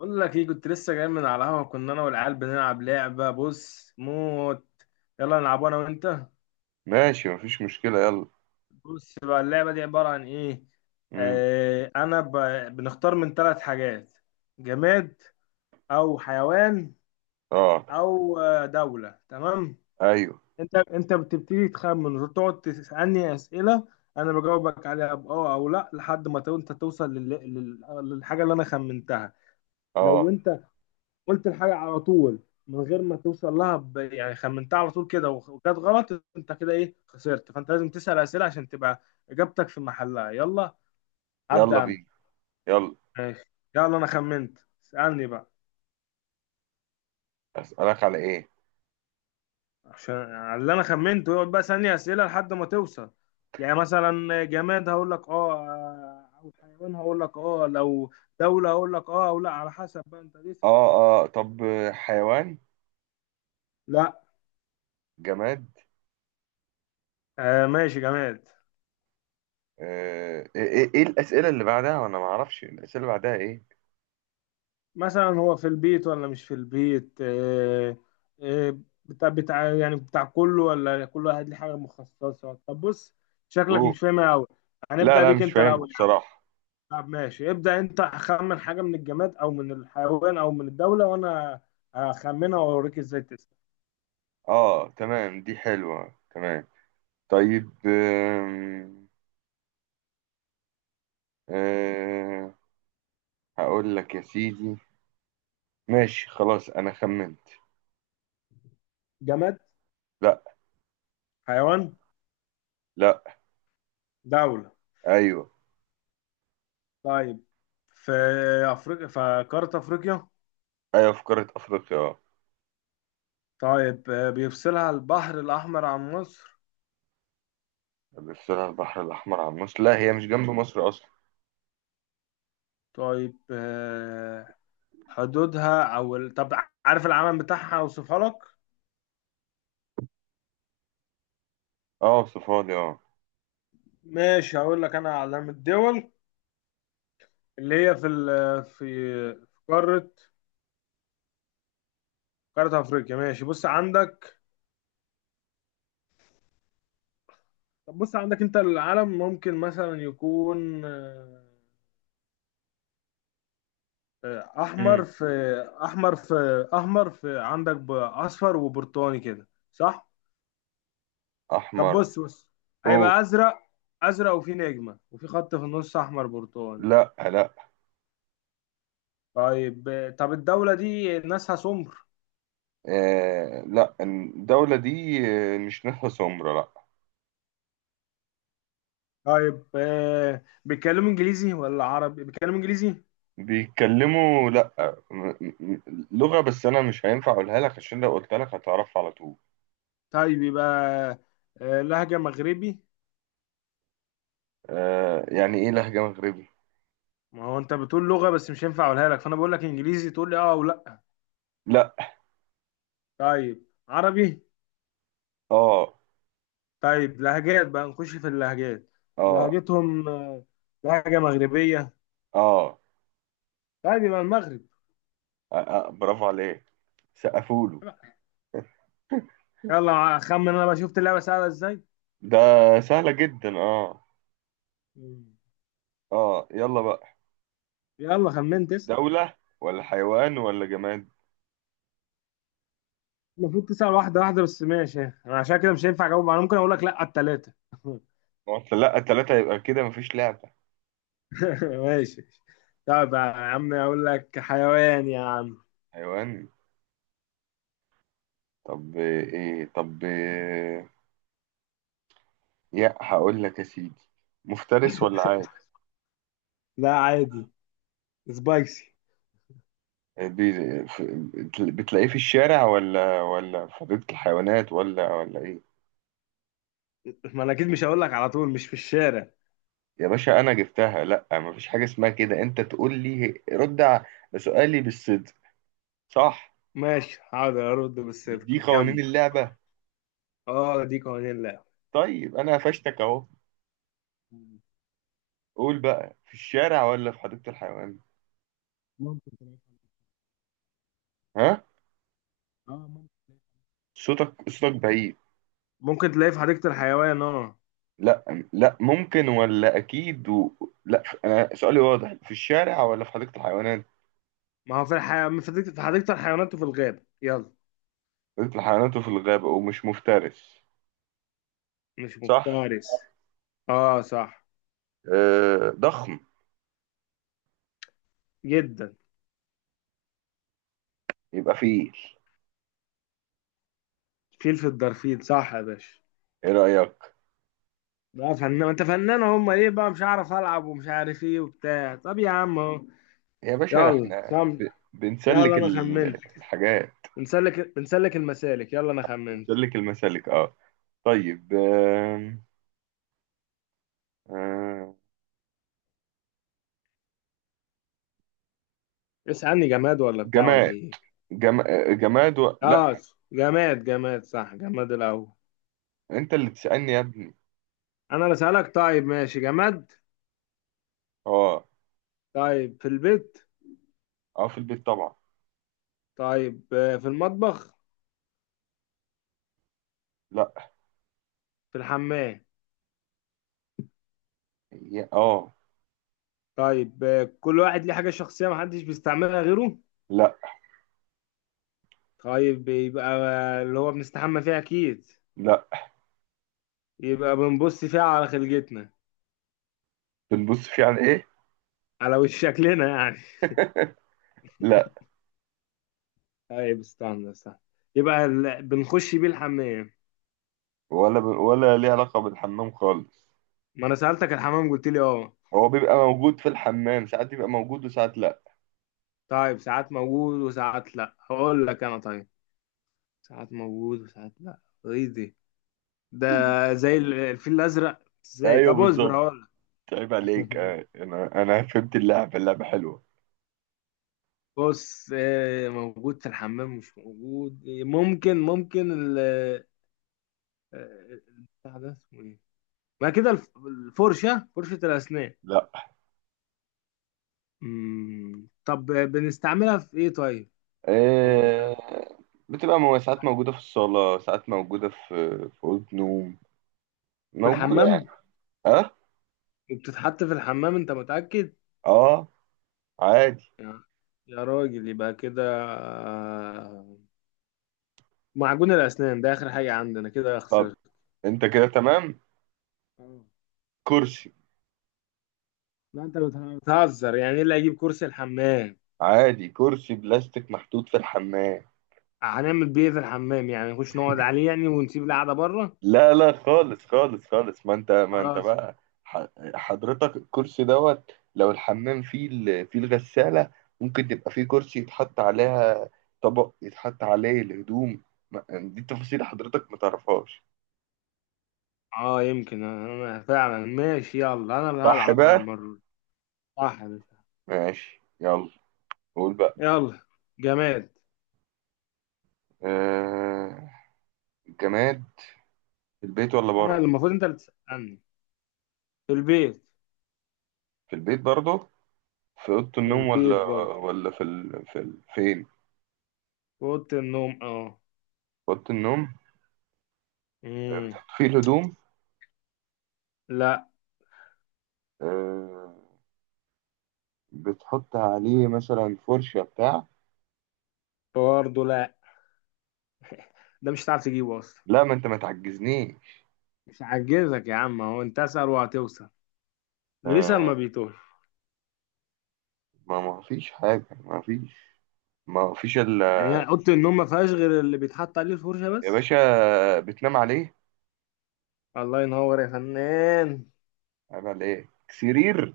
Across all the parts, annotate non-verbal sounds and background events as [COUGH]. بقول لك ايه، كنت لسه جاي من على القهوه. كنا انا والعيال بنلعب لعبه بص موت. يلا نلعب انا وانت. ماشي، مفيش مشكلة، يلا. بص بقى، اللعبه دي عباره عن ايه. امم. آه انا ب... بنختار من ثلاث حاجات: جماد، او حيوان، اه. او دوله. تمام، ايوه. انت بتبتدي تخمن وتقعد تسالني اسئله، انا بجاوبك عليها باه او لا لحد ما انت توصل لل... للحاجه اللي انا خمنتها. لو اه. انت قلت الحاجة على طول من غير ما توصل لها، يعني خمنتها على طول كده وكانت غلط، انت كده ايه، خسرت. فانت لازم تسأل أسئلة عشان تبقى إجابتك في محلها. يلا يلا هبدأ أنا. بينا. يلا. ماشي. يلا أنا خمنت، اسألني بقى اسألك على ايه؟ عشان على اللي أنا خمنته يقعد بقى ثانية أسئلة لحد ما توصل. يعني مثلا جماد هقول لك اه، أو حيوان هقول لك اه، لو دولة هقول لك اه أو لا، على حسب بقى أنت تسأل. اه. اه، طب حيوان. لا. جماد. آه ماشي، جماد. آه، ايه ايه إيه الأسئلة اللي بعدها، وانا ما اعرفش الأسئلة اللي بعدها ايه؟ مثلا هو في البيت ولا مش في البيت؟ آه، بتاع يعني بتاع كله ولا كل واحد ليه حاجة مخصصة؟ طب بص، شكلك اوه. مش فاهمها أوي. لا، هنبدأ لا، بيك مش أنت فاهمها الأول يا عم. بصراحة. طب ماشي، ابدأ أنت، خمن حاجة من الجماد أو من الحيوان أو من الدولة وأنا هخمنها وأوريك إزاي تسأل. اه، تمام، دي حلوة، تمام. طيب. آه. هقول لك يا سيدي. ماشي، خلاص، انا خمنت. جماد. لا. حيوان. لا. دولة. ايوه. طيب، في أفريقيا، في قارة أفريقيا. ايوه، في قارة افريقيا، آه. طيب بيفصلها البحر الأحمر عن مصر. بتسأل البحر الأحمر عن مصر؟ لا، هي مش جنب مصر أصلا. طيب حدودها او طب عارف العلم بتاعها؟ اوصفها لك. اه، صفالي، اه. ماشي، هقول لك انا علام الدول اللي هي في في قارة افريقيا. ماشي، بص عندك. طب بص عندك انت العلم، ممكن مثلا يكون آه، احمر امم. في احمر في عندك، اصفر وبرتقاني كده، صح؟ طب أحمر. بص بص، أوه. هيبقى ازرق. ازرق وفي نجمة وفي خط في النص، احمر برتقاني. لا، لا. طيب طب الدولة دي ناسها سمر؟ آه، لا، الدولة دي. آه، مش ناسها سمرة، لا. طيب آه، بيتكلموا انجليزي ولا عربي؟ بيتكلموا انجليزي؟ بيتكلموا، لا. م- م- لغة، بس أنا مش هينفع أقولها لك، عشان لو قلت لك هتعرفها على طول. طيب يبقى آه لهجة مغربي. آه، يعني إيه لهجة مغربي؟ ما هو انت بتقول لغة بس مش هينفع اقولها لك، فانا بقول لك انجليزي، تقول لي اه او لا. لا. طيب عربي. اه. طيب لهجات بقى، نخش في اللهجات. اه. لهجتهم آه لهجة مغربية. اه. طيب يبقى المغرب. آه. آه، برافو عليك. سقفوله. يلا خمن انا بقى، شفت اللعبة سهلة ازاي. ده. سهلة جدا، اه. مم. اه، يلا بقى. يلا خمنت، اسأل. دولة ولا حيوان ولا جماد؟ المفروض تسأل واحدة واحدة، بس ماشي انا عشان كده مش هينفع اجاوب، انا ممكن اقول لك لا على التلاتة. [LAUGHS] ما هو لا، التلاتة يبقى كده مفيش لعبة. [LAUGHS] ماشي. طب يا عم اقول لك حيوان يا عم. حيوان. طب إيه؟ هقول لك يا سيدي. مفترس ولا عاد؟ لا عادي. سبايسي. بي- ف- بتلاقيه في الشارع، ولا في حديقة الحيوانات، ولا ايه؟ ما انا اكيد مش هقول لك على طول مش في الشارع. يا باشا، انا جبتها، لا، مفيش حاجة اسمها كده، انت تقول لي رد على سؤالي بالصدق. صح. ماشي حاضر، ارد مش دي بالصدق، قوانين كمل. اللعبة؟ اه دي قوانين اللعبة. طيب، انا قفشتك اهو. قول بقى، في الشارع ولا في حديقة الحيوان؟ ممكن تلاقي. ها؟ اه ممكن تلاقي. صوتك بعيد. ممكن تلاقيه في حديقة الحيوان اه. لا. لا ممكن ولا اكيد لا، انا سؤالي واضح، في الشارع ولا في حديقة الحيوانات؟ ما هو في حديقة الحيوانات وفي الغابة، يلا. حديقة الحيوانات وفي الغابة، ومش مفترس؟ مش صح. مفترس. اه صح. أه، ضخم؟ جدا. يبقى فيل. فيل، في الدرفيل، صح يا باشا. ايه رأيك؟ بقى فنان، ما انت فنان، هم ايه بقى، مش عارف العب ومش عارف ايه وبتاع. طب يا عم اهو. يا باشا، ده احنا يلا خم يلا بنسلك انا خمنت. الحاجات. بنسلك المسالك. يلا انا خمنت. بنسلك المسالك، اه. طيب. آم، آم، اسألني، جماد ولا بتاع ولا جماد. ايه؟ جم... آه، جماد لا. اه. جماد صح، جماد الاول. انت اللي تسألني يا ابني. انا اللي اسألك. طيب ماشي، جماد. اه. طيب في البيت. اه، في البيت طبعا. طيب في المطبخ. لا. في الحمام. اه. طيب كل واحد ليه حاجة شخصية محدش بيستعملها غيره. لا. طيب يبقى اللي هو بنستحمى فيها اكيد. لا. يبقى بنبص فيها على خلقتنا، بنبص فيه عن ايه؟ على وش شكلنا يعني. لا. طيب، استنى استنى. يبقى بنخش بيه الحمام. ولا ليه علاقه بالحمام خالص. ما انا سألتك الحمام قلت لي اه. هو بيبقى موجود في الحمام، ساعات بيبقى موجود وساعات لا. طيب ساعات موجود وساعات لا، هقول لك انا طيب. ساعات موجود وساعات لا؟ ايه دي؟ ده [LAUGHS] زي الفيل الازرق، ازاي؟ ايوه، طب اصبر بالظبط. هقول لك. عيب عليك، [LAUGHS] انا فهمت اللعبه، اللعبه حلوه. بص موجود في الحمام مش موجود، ممكن ال... البتاع ده اسمه ايه؟ ما كده الفرشة، فرشة الأسنان. لا. طب بنستعملها في ايه طيب؟ ما هو آه، بتبقى ساعات موجوده في الصاله، ساعات موجوده في اوضه نوم. في موجوده يعني. الحمام. اه. وبتتحط في الحمام انت متأكد؟ اه. عادي. يا يا راجل، يبقى كده آه، معجون الأسنان، ده آخر حاجة عندنا، كده طب خسرت. انت كده تمام. اه. كرسي. لا انت بتهزر، يعني ايه اللي هيجيب كرسي الحمام؟ عادي، كرسي بلاستيك محطوط في الحمام. هنعمل بيه إيه في الحمام يعني؟ نخش نقعد عليه يعني ونسيب القعدة بره؟ لا، لا، خالص خالص خالص، ما انت خلاص. بقى. ح- حضرتك الكرسي دوت، لو الحمام فيه فيه الغسالة، ممكن تبقى فيه كرسي يتحط عليها، طبق يتحط عليه الهدوم. دي تفاصيل حضرتك ما تعرفهاش. اه يمكن انا فعلا، ماشي. يلا انا اللي صح هلعب بقى بقى. المرة دي. صح يا باشا. ماشي، يلا. قول بقى. يلا، جماد. آه. جماد. في البيت ولا انا بره؟ اللي المفروض، انت اللي تسألني. في البيت. في البيت برضه. في أوضة في النوم ولا؟ البيت برضه. ولا في ال... في ال... فين في في أوضة النوم اه. أوضة النوم. امم. في الهدوم؟ لا. آه... بتحط عليه مثلا فرشة بتاع. برضه لا. ده مش هتعرف تجيبه اصلا. لا، ما انت ما تعجزنيش. مش عجزك يا عم، هو انت اسأل وهتوصل، الريسة آه، ما بيتوه. ما فيش حاجة ما فيش. ما فيش يعني هي اوضه النوم ما فيهاش غير اللي بيتحط عليه الفرشه يا بس؟ باشا. بتنام عليه. الله ينور يا فنان. عيب على ايه، سرير.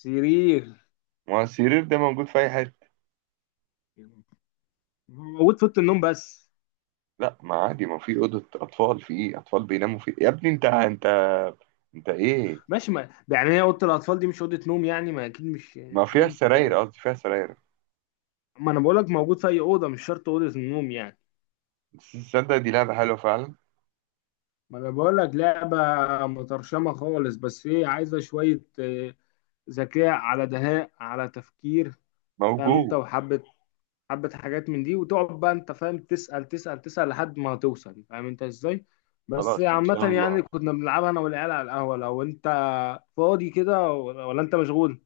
سرير. ما هو السرير ده موجود في اي حتة. موجود في اوضه النوم بس. لا، ما عادي، ما في أوضة أطفال، في ايه، أطفال بيناموا في، يا ابني، انت. انت ايه؟ ماشي، ما يعني هي اوضه الاطفال دي مش اوضه نوم يعني، ما اكيد مش يعني ما مش فيها اوضه. سراير، قصدي فيها سراير. ما انا بقول لك موجود في اي اوضه، مش شرط اوضه النوم يعني. بس تصدق، دي لعبة حلوة فعلا. ما انا بقول لك لعبه مترشمه خالص، بس هي عايزه شويه ذكاء على دهاء على تفكير، فاهم انت، موجود. وحبه حبة حاجات من دي، وتقعد بقى انت فاهم تسأل تسأل تسأل لحد ما هتوصل، فاهم انت ازاي. بس خلاص، ان عامة شاء يعني الله. كنا بنلعبها انا والعيال على القهوة. لو انت فاضي كده ولا انت مشغول؟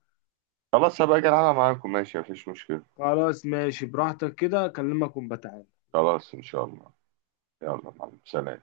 خلاص، هبقى اجي العبها معاكم، ماشي، مفيش مشكلة. خلاص ماشي، براحتك، كده اكلمك ونبقى تعالى. خلاص، ان شاء الله. يلا، مع السلامة.